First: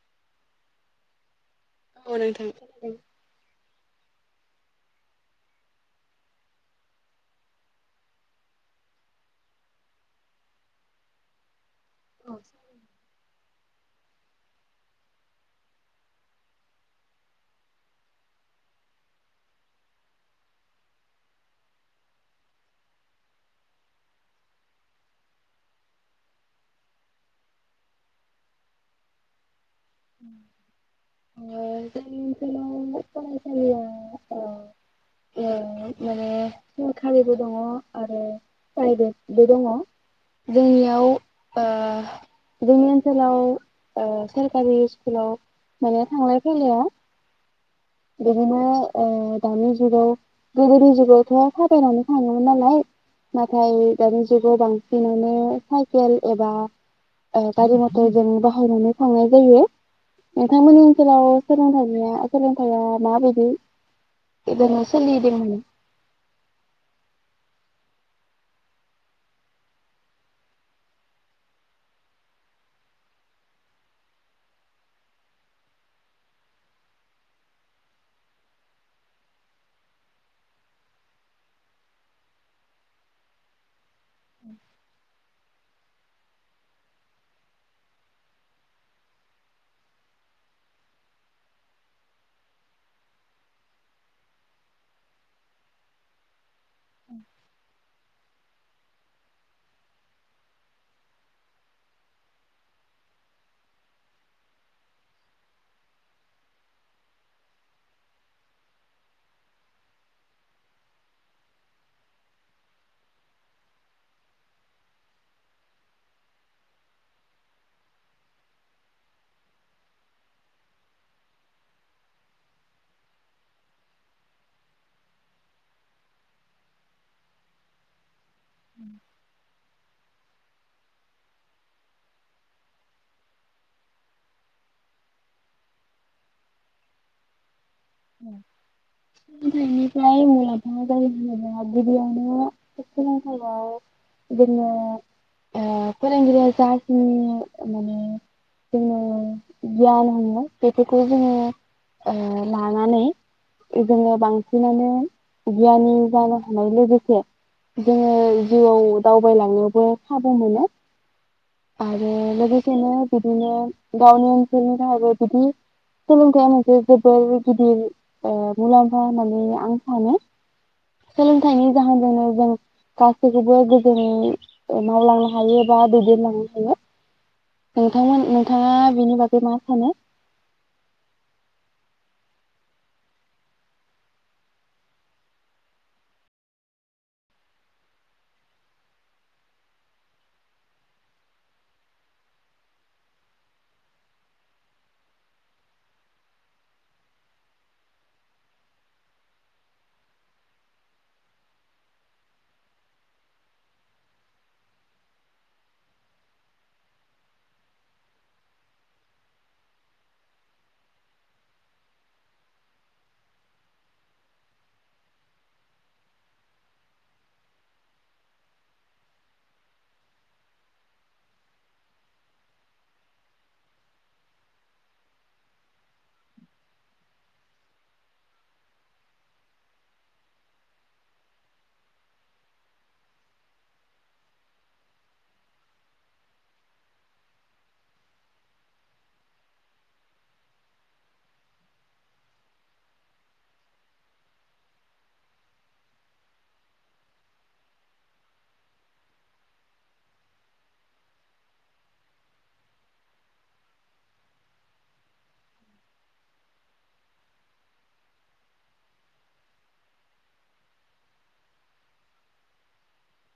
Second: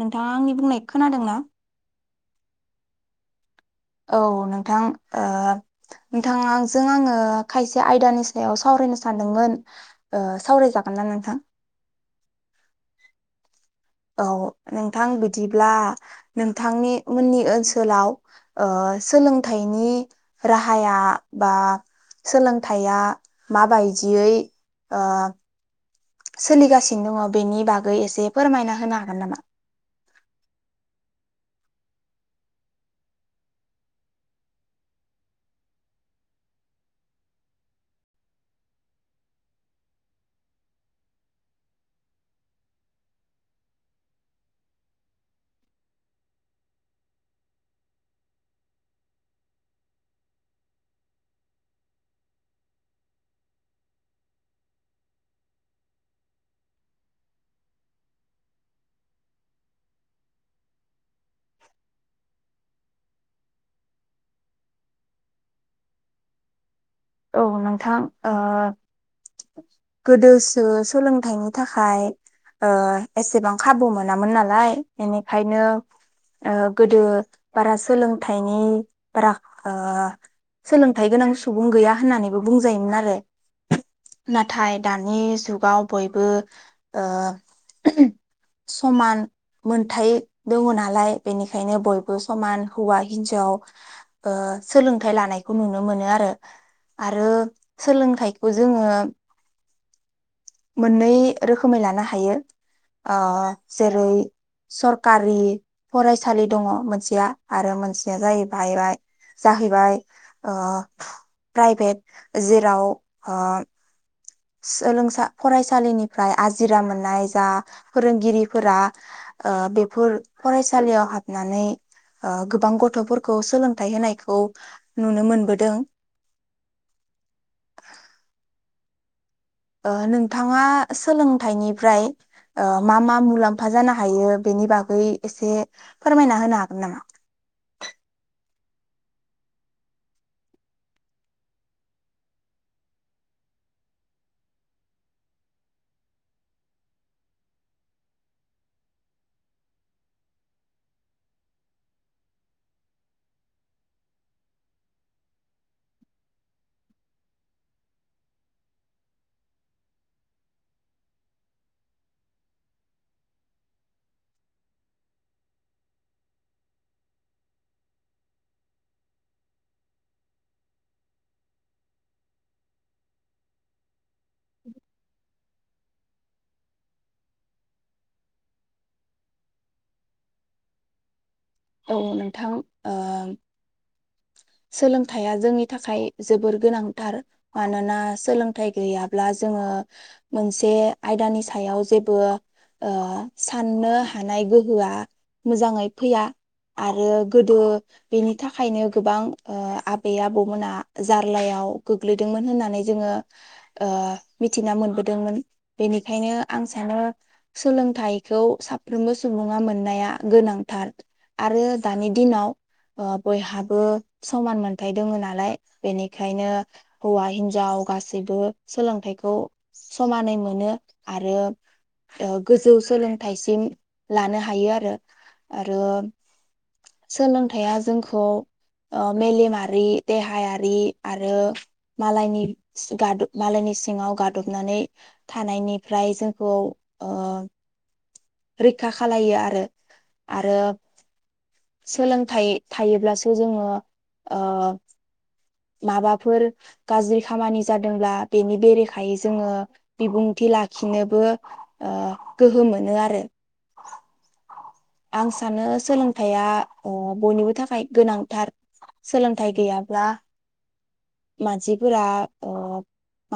नोंथांङा आंनि बुंनाय खोनादों ना? औ नोंथां खोनादों। औ नोंथां ओ नोंथांङाजों आंङो खायसे आयदानि सायाव सावरायनो सानदोंमोन ओ सावरायजागोन ना नोंथां? औ सावराय जागोन। औ नोंथां बिदिब्ला नोंथांनि मोननि ओनसोलाव ओ सोलोंथाइनि राहाया बा सोलोंथाइया माबायदियै ओ सोलिगासिनो दंङ बेनि बागै एसे फोरमायना होनो हागोन नामा? जोंनि ओनसोलाव फरायसालिया ओ ओ माने सरखारिबो दंङ आरो प्राइभेटबो दंङ जोंनियाव ओ जोंनि ओनसोलाव ओ सोर कारि स्कुलाव माने थांलाय फैलायाव बिदिनो ओ दानि जुगाव गोदोनि जुगावथ' थाबायनानै थांङोमोन नालाय नाथाय दानि जुगाव बांसिनानो साइकेल एबा ओ गारि मटरजों बाहायनानै थांनाय जायो नोंथांमोननि ओनसोलाव सोलोंथाइनिया सोलोंथाइ थाया माबायदि इदिनो सोलिदोंमोननो औ नोंथां ओ गोदोसो सोलोंथाइनि थाखाय ओ एसेबां खाबु मोनामोन नालाय बेनिखायनो ओ गोदो बारा सोलोंथाइनि बारा ओ सोलोंथाइ गोनां सुबुं गैया होननानैबो बुंजायोमोन आरो नाथाय दानि जुगाव बयबो ओ उमह समान मोनथाय दंङ नालाय बेनिखायनो बयबो समान हौवा हिन्जाव ओ सोलोंथाइ लानायखौ नुनो मोनो आरो। आरो सोलोंथाइखौ जोंङो मोननै रोखोमै लानो हायो ओ जेरै सरकारि फरायसालि दंङ मोनसेया आरो मोनसेया जाहैबायबाय जाहैबाय ओ प्राइभेट जेराव ओ सोलोंसा फरायसालिनिफ्राय आजिरा मोननाय जा फोरोंगिरिफोरा ओ बेफोर फरायसालियाव हाबनानै ओ गोबां गथ'फोरखौ सोलोंथाइ होनायखौ नुनो मोनबोदों। उम। ओ नोंथांङा सोलोंथाइनिफ्राय ओ मा मा मुलाम्फा जानो हायो बेनि बागै एसे फोरमायना होनो हागोन नामा? सोलोंथाइनिफ्राय मुलाम्फा जायो होनोब्ला गिबियावनो सोलोंथाइयाव जोंङो ओ फोरोंगिरिया जाखिनि माने जोंनो गियान होयो बेफोरखौ जोंङो ओ लानानै जोंङो बांसिनानो गियानि जानो हानाय लोगोसे जोंङो जिउआव दावबायलांनोबो खाबु मोनो। आरो लोगोसेनो बिदिनो गावनि ओनसोलनि थाखायबो बिदि सोलोंथाइया मोनसे जोबोर गिदिर ओ मुलाम्फा होननानै आं सानो सोलोंथाइनि जाहोनजोंनो जों गासैखौबो गोजोनै ओ मावलांनो हायो। बा दैदेनलांनो हेलौ नोंथांमोन नोंथांङा बिनि बागै मा सानो? औ नोंथां ओ सोलोंथाइया जोंनि थाखाय जोबोर गोनांथार मानोना सोलोंथाइ गैयाब्ला जोंङो मोनसे आयदानि सायाव जेबो ओ साननो हानाय गोहोआ मोजांङै फैया। आरो गोदो बेनि थाखायनो गोबां ओ आबै आबौमोना जार्लायाव गोग्लैदोंमोन होननानै जोंङो ओ मिथिना मोनबोदोंमोन बेनिखायनो आं सानो सोलोंथाइखौ साफ्रोमबो सुबुंङा मोननाया गोनांथार। आरो दानि दिनाव ओ बयहाबो समान मोनथ दोंङो नालाय बेनिखायनो हौवा हिन्जाव गासैबो सोलोंथाइखौ समानै मोनो आरो ओ गोजौ सोलोंथाइसिम लानो हायो आरो। आरो सोलोंथाया जोंखौ ओ मेलेमारि देहायारि आरो मालायनि सिगा मालायनि सिंङाव गादबनानै थानायनिफ्राय जोंखौ ओ रैखा खालायो आरो। आरो सोलोंथाइ थायोब्लासो जोंङो ओ माबाफोर गाज्रि खामानि जादोंब्ला बेनि बेरेखायै जोंङो बिबुंथि लाखिनोबो ओ गोहो मोनो आरो। आं सानो सोलोंथाइया ओ बयनिबो थाखाय गोनांथार सोलोंथाइ गैयाब्ला मानसिफोरा ओ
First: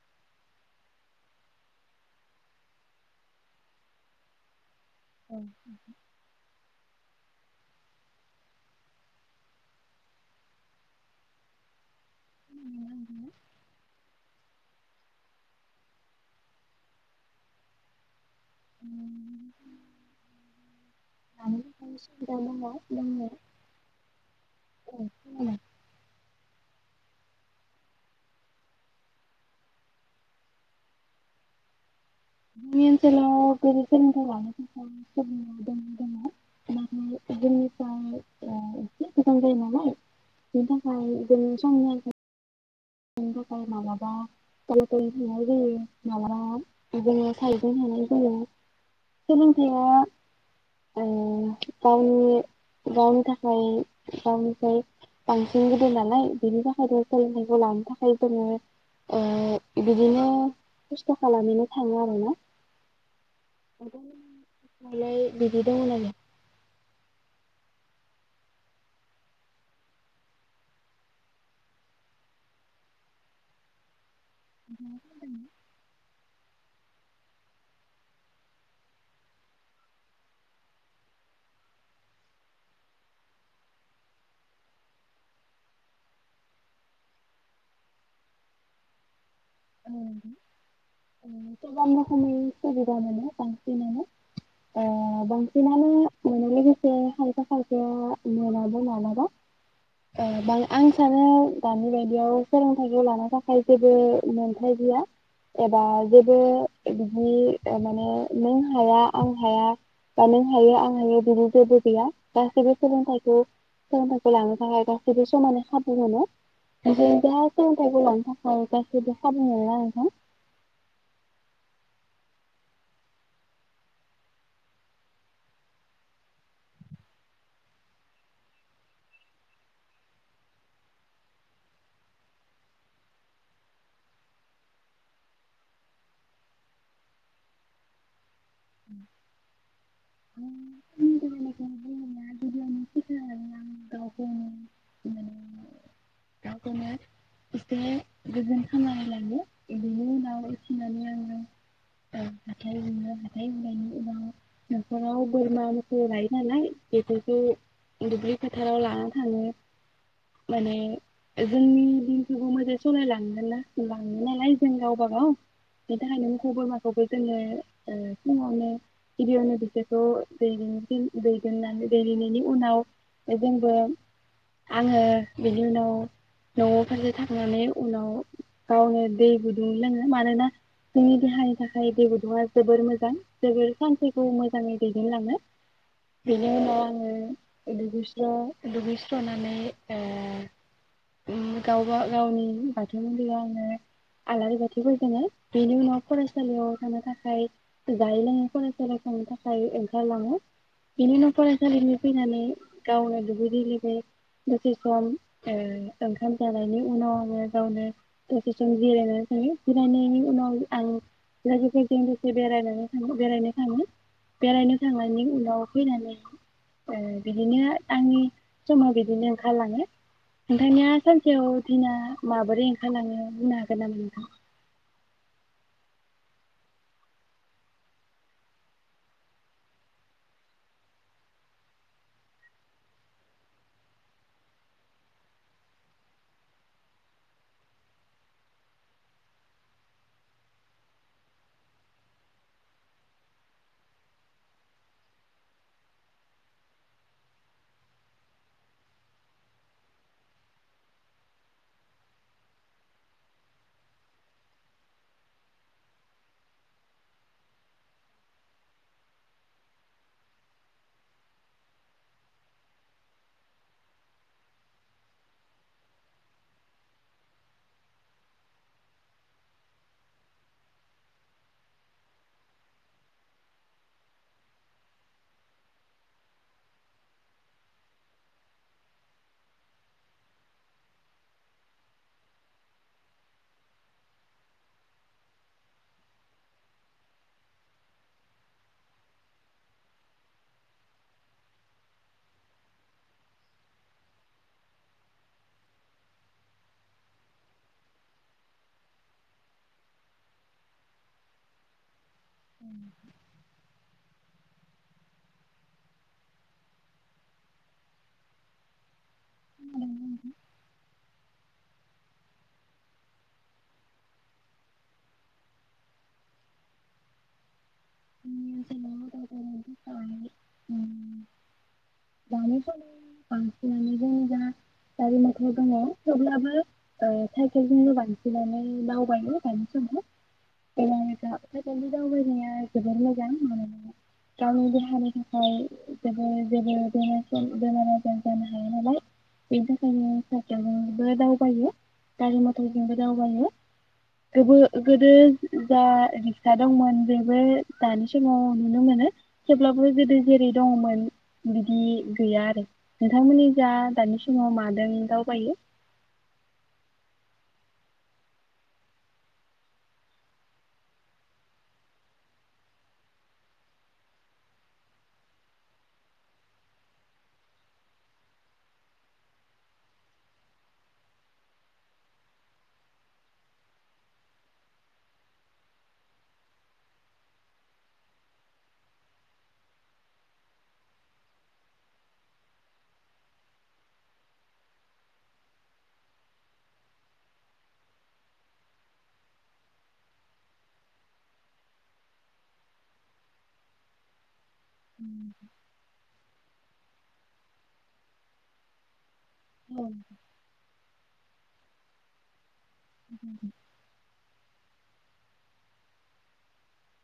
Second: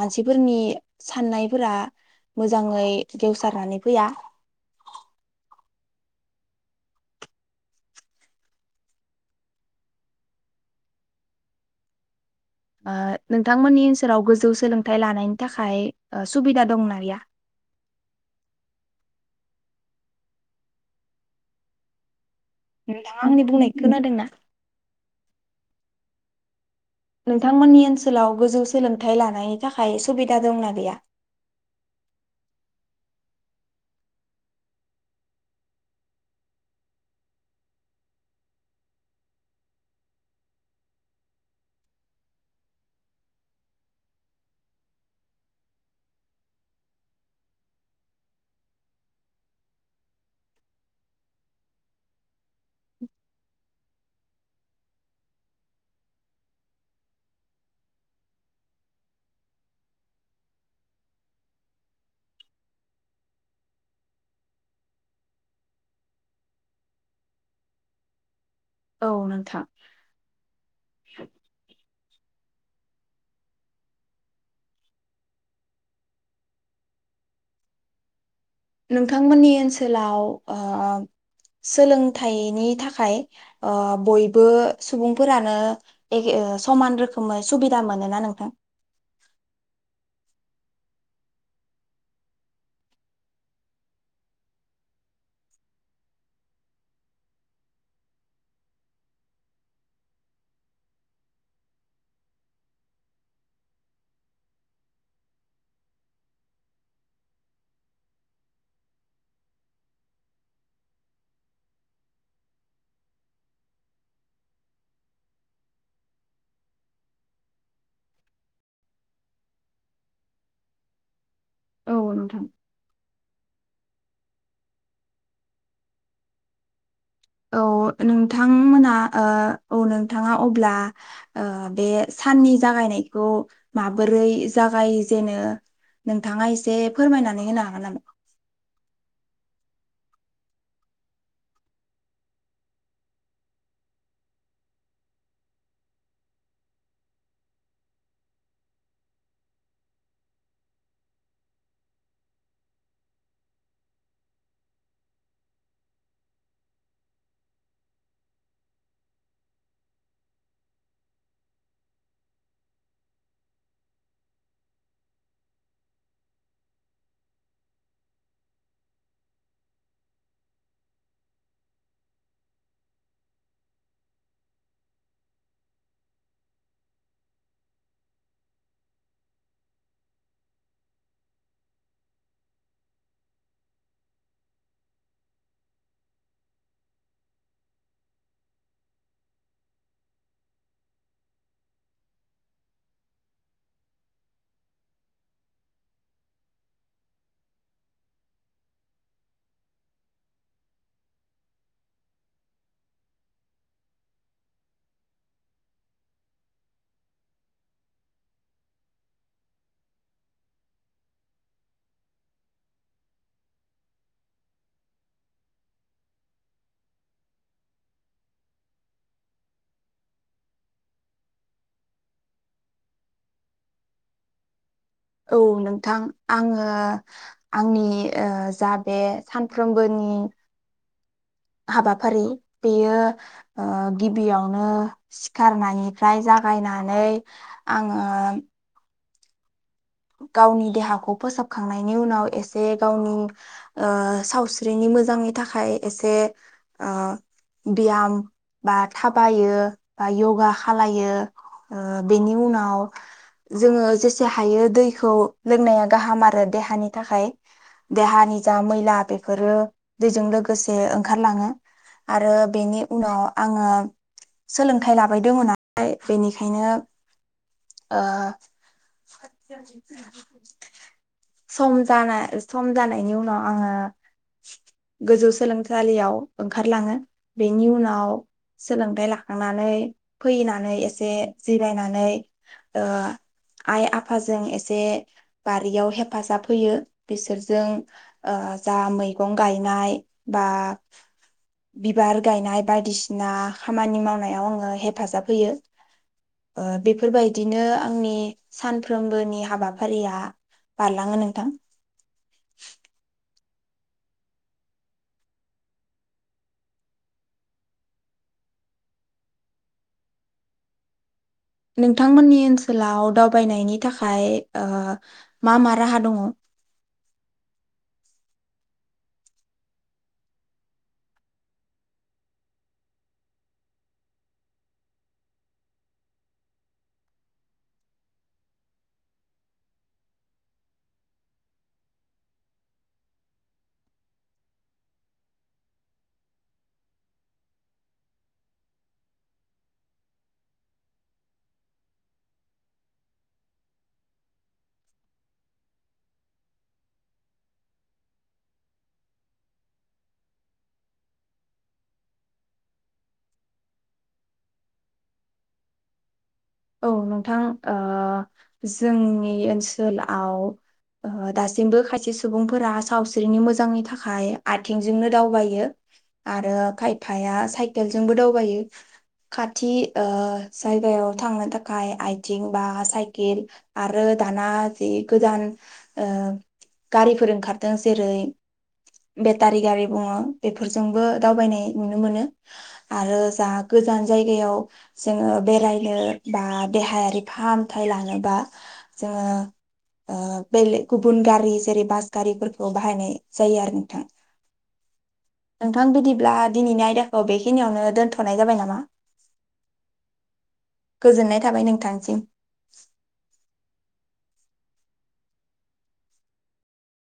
मानसिफोरनि साननायफोरा मोजांङै गेवसारनानै फैया। औ नोंथां। ओ नोंथांमोननि ओनसोलाव गोजौ सोलोंथाइ लानायनि थाखाय ओ सुबिदा दंना गैया? [inaudible] [inaudible] नोंथाङा आंनि बुंनाय खोनादोंना? नोंथांमोननि ओनसोलाव गोजौ सोलोंथाइ लानायनि थाखाय सुबिदा दंना गैया? जोंनि ओनसोलाव गोजौ सोलोंथाइ लानो थाखाय सुबिदा [inaudible] [unintelligible] सोलोंथाया ओ गावनि थाखाय [unintelligible] थाखाय जोङो ओ बिदिनो खस्थ' खालामहैनो थाङो आरोना [inaudible] बिदि दं ना गैया? औ नोंथां। [inaudible] नोंथांमोननि ओनसोलाव ओ सोलोंथाइनि थाखाय ओ बयबो सुबुंफोरानो एखे समान रोखोमै सुबिदा मोनोना नोंथां? [inaudible] गोबां रोखोमै सुबिदा मोनो बांसिनानो ओ बांसिनानो मोनो लोगोसे खायफा खायफाया मोनाबो मालाबा ओ बां आं सानो दानि बायदियाव सोलोंथाइखौ लानो थाखाय जेबो मोनथाय गैया एबा जेबो बिदि माने नों हाया आं हाया बा नों हायो आं हायो बिदि जेबो गैया गासैबो सोलोंथाइखौ सोलोंथाइखौ लानो थाखाय गासैबो समाननै खाबु मोनो जों दा सोलोंथाइखौ लानो थाखाय जेबो खाबु मोना नोंथां। औ नोंथां। औ नोंथांमोना ओ औ नोंथाङा अब्ला ओ बे साननि जागायनायखौ माबोरै जागायजेनो नोंथाङा एसे फोरमायनानै होनो हागोन नामा? [inaudible] सिखायनानै आं गावखौनो माने गावखौनो एसे गोजोन खालामनानै लायो बेनि उनाव फिनानै आङो ओ हाथाय हुयो हाथाय हुनायनि उनाव न'खराव बोरमा मोसौ लायो नालाय बेफोरखौ दुब्लि फोथाराव लाना थाङो माने जोंनि दिनखौबो मोजाङै सालायलांगोन ना लाङो नालाय जों गावबा गावनि थाखायनो मोखौ बोरमाखौबो जोङो ओ फुङावनो गिबियावनो बिसोरखौ दैदिन दैदेननानै दैदेननायनि उनाव जोंबो आङो बिनि उनाव न'आव फारसे थांनानै उनाव गावनो दै गुद उम लोङो मानोना जोंनि देहानि थाखाय दै गुदुंआ जोबोर मोजां जोबोर सानसेखौ मोजाङै दैदेनलाङो बेनि उनाव आङो दुगैस्र दुगैस्रनानै ओ उम गावबा गावनि बाथौ मन्दिरावनो आलारि बाथि फोजोङो बेनि उनाव फरायसालियाव थांनो थाखाय जायै लोङै फरायसालियाव थांनो थाखाय ओंखारलाङो बेनि उनाव फरायसालिनि फैनानै गावनो दुगै दै लौबै दसे सम ओ ओंखाम जानायनि उनाव आङो गावनो दसे समनि जिरायनानै थाङो जिरायनायनि उनाव आं लोगोफोरजों दसे बेरायनै थाङो बेरायनो थाङो बेरायनो थांनायनि उनाव फैनानै ओ बिदिनो आंनि समा बिदिनो ओंखारलाङो नोंथांनिया सानसेयाव दिना माबोरै ओंखारलाङो बुंनो हा गोनना नोंथां? औ नोंथां आङो आंनि ओ जा बे सानफ्रोमबोनि हाबाफारि बेयो ओ गिबियावनो सिखारनानिफ्राय जागायनानै आङो गावनि देहाखौ फोसाबखांनायनि उनाव एसे गावनि ओ सावस्रिनि मोजांनि थाखाय एसे ओ ब्याम बा थाबायो बा योगा खालो ओ बेनि उनाव जोङो जेसे हायो दैखौ लोंनाया गाहाम आरो देहानि थाखाय देहानि जा मैला बेफोरो दैजों लोगोसे ओंखारलाङो आरो बेनि उनाव आङो सोलोंथाइ लाबायदों नालाय बेनिखायनो ओ [inaudible] सम जानाय सम जानायनि उनाव आङो गोजौ सोलोंसालियाव ओंखारलाङो बेनि उनाव सोलोंथायाइ लाखांनानै फैनानै एसे जिरायनानै ओ आइ आफ आफाजों एसे बारियाव हेफाजाब होयो बिसोरजों ओ जा मैगं गायनाय बा बिबार गायनाय बायदिसिना खामानि मावनायाव आङो हेफाजाब होयो ओ बेफोरबायदिनो आंनि सान फ्रोमबोनि हाबाफारिया बारलाङो नोंथां। [inaudible] [inaudible] नोंथांमोननि ओनसोलाव दावबायनायनि थाखाय ओ मा मा राहा दङ? [inaudible] थाखाय उम दानि समाव बांसिनानो जों जा गारि मथर दङ थेवब्लाबो ओ साइकेलजोंनो बांसिनानो दावबायो दानि समाव [unintelligible] साइकेलजों दावबायनाया जोबोर मोजां मानोना गावनि देहानि थाखाय जोबो जोबोद बेमारफोर बेमार आजार जानो हाया नालाय बेनि थाखायनो साइकेलजोंबो दावबायो गारि मथरजोंबो दावबायो गोबो गोदो जा रिक्सा दंमोन बेबो दानि समाव नुनो मोनो थेवब्लाबो गोदो जेरै दङमोन बि बि गैया आरो नोंथांमोननि जा दानि समाव मादों दावबायो? औ नोंथां ओ जोंनि ओनसोआव ओह दासिमबो खायसे सुबुंफोरा सावस्रिनि मोजांनि थाखाय आथिंजोंनो दावबायो आरो खायफाया साइकेलजोंबो दावबायो खाथि ओ जायगायाव थांनो थाखाय आइथिं बा साइकेल आरो दाना जि गोदान ओ गारिफोर ओंखारदों जेरै बेटारि गारि बुङो बेफोरजोंबो दावबायनाय नुनो मोनो आरो जा गोजान जायगायाव जोङो बेरायनो बा देहायारि फाहामथाय लानोबा जोङो ओ बेलेग गुबुन गारि जेरै बास गारिफोरखौ बाहायनाय जायो आरो नोंथां। नोंथां बिदिब्ला दिनैनि आयदाखौ बेखिनियावनो दोनथ'नाय जाबाय नामा? औ। गोजोननाय थाबाय नोंथांनिसिम। [inaudible]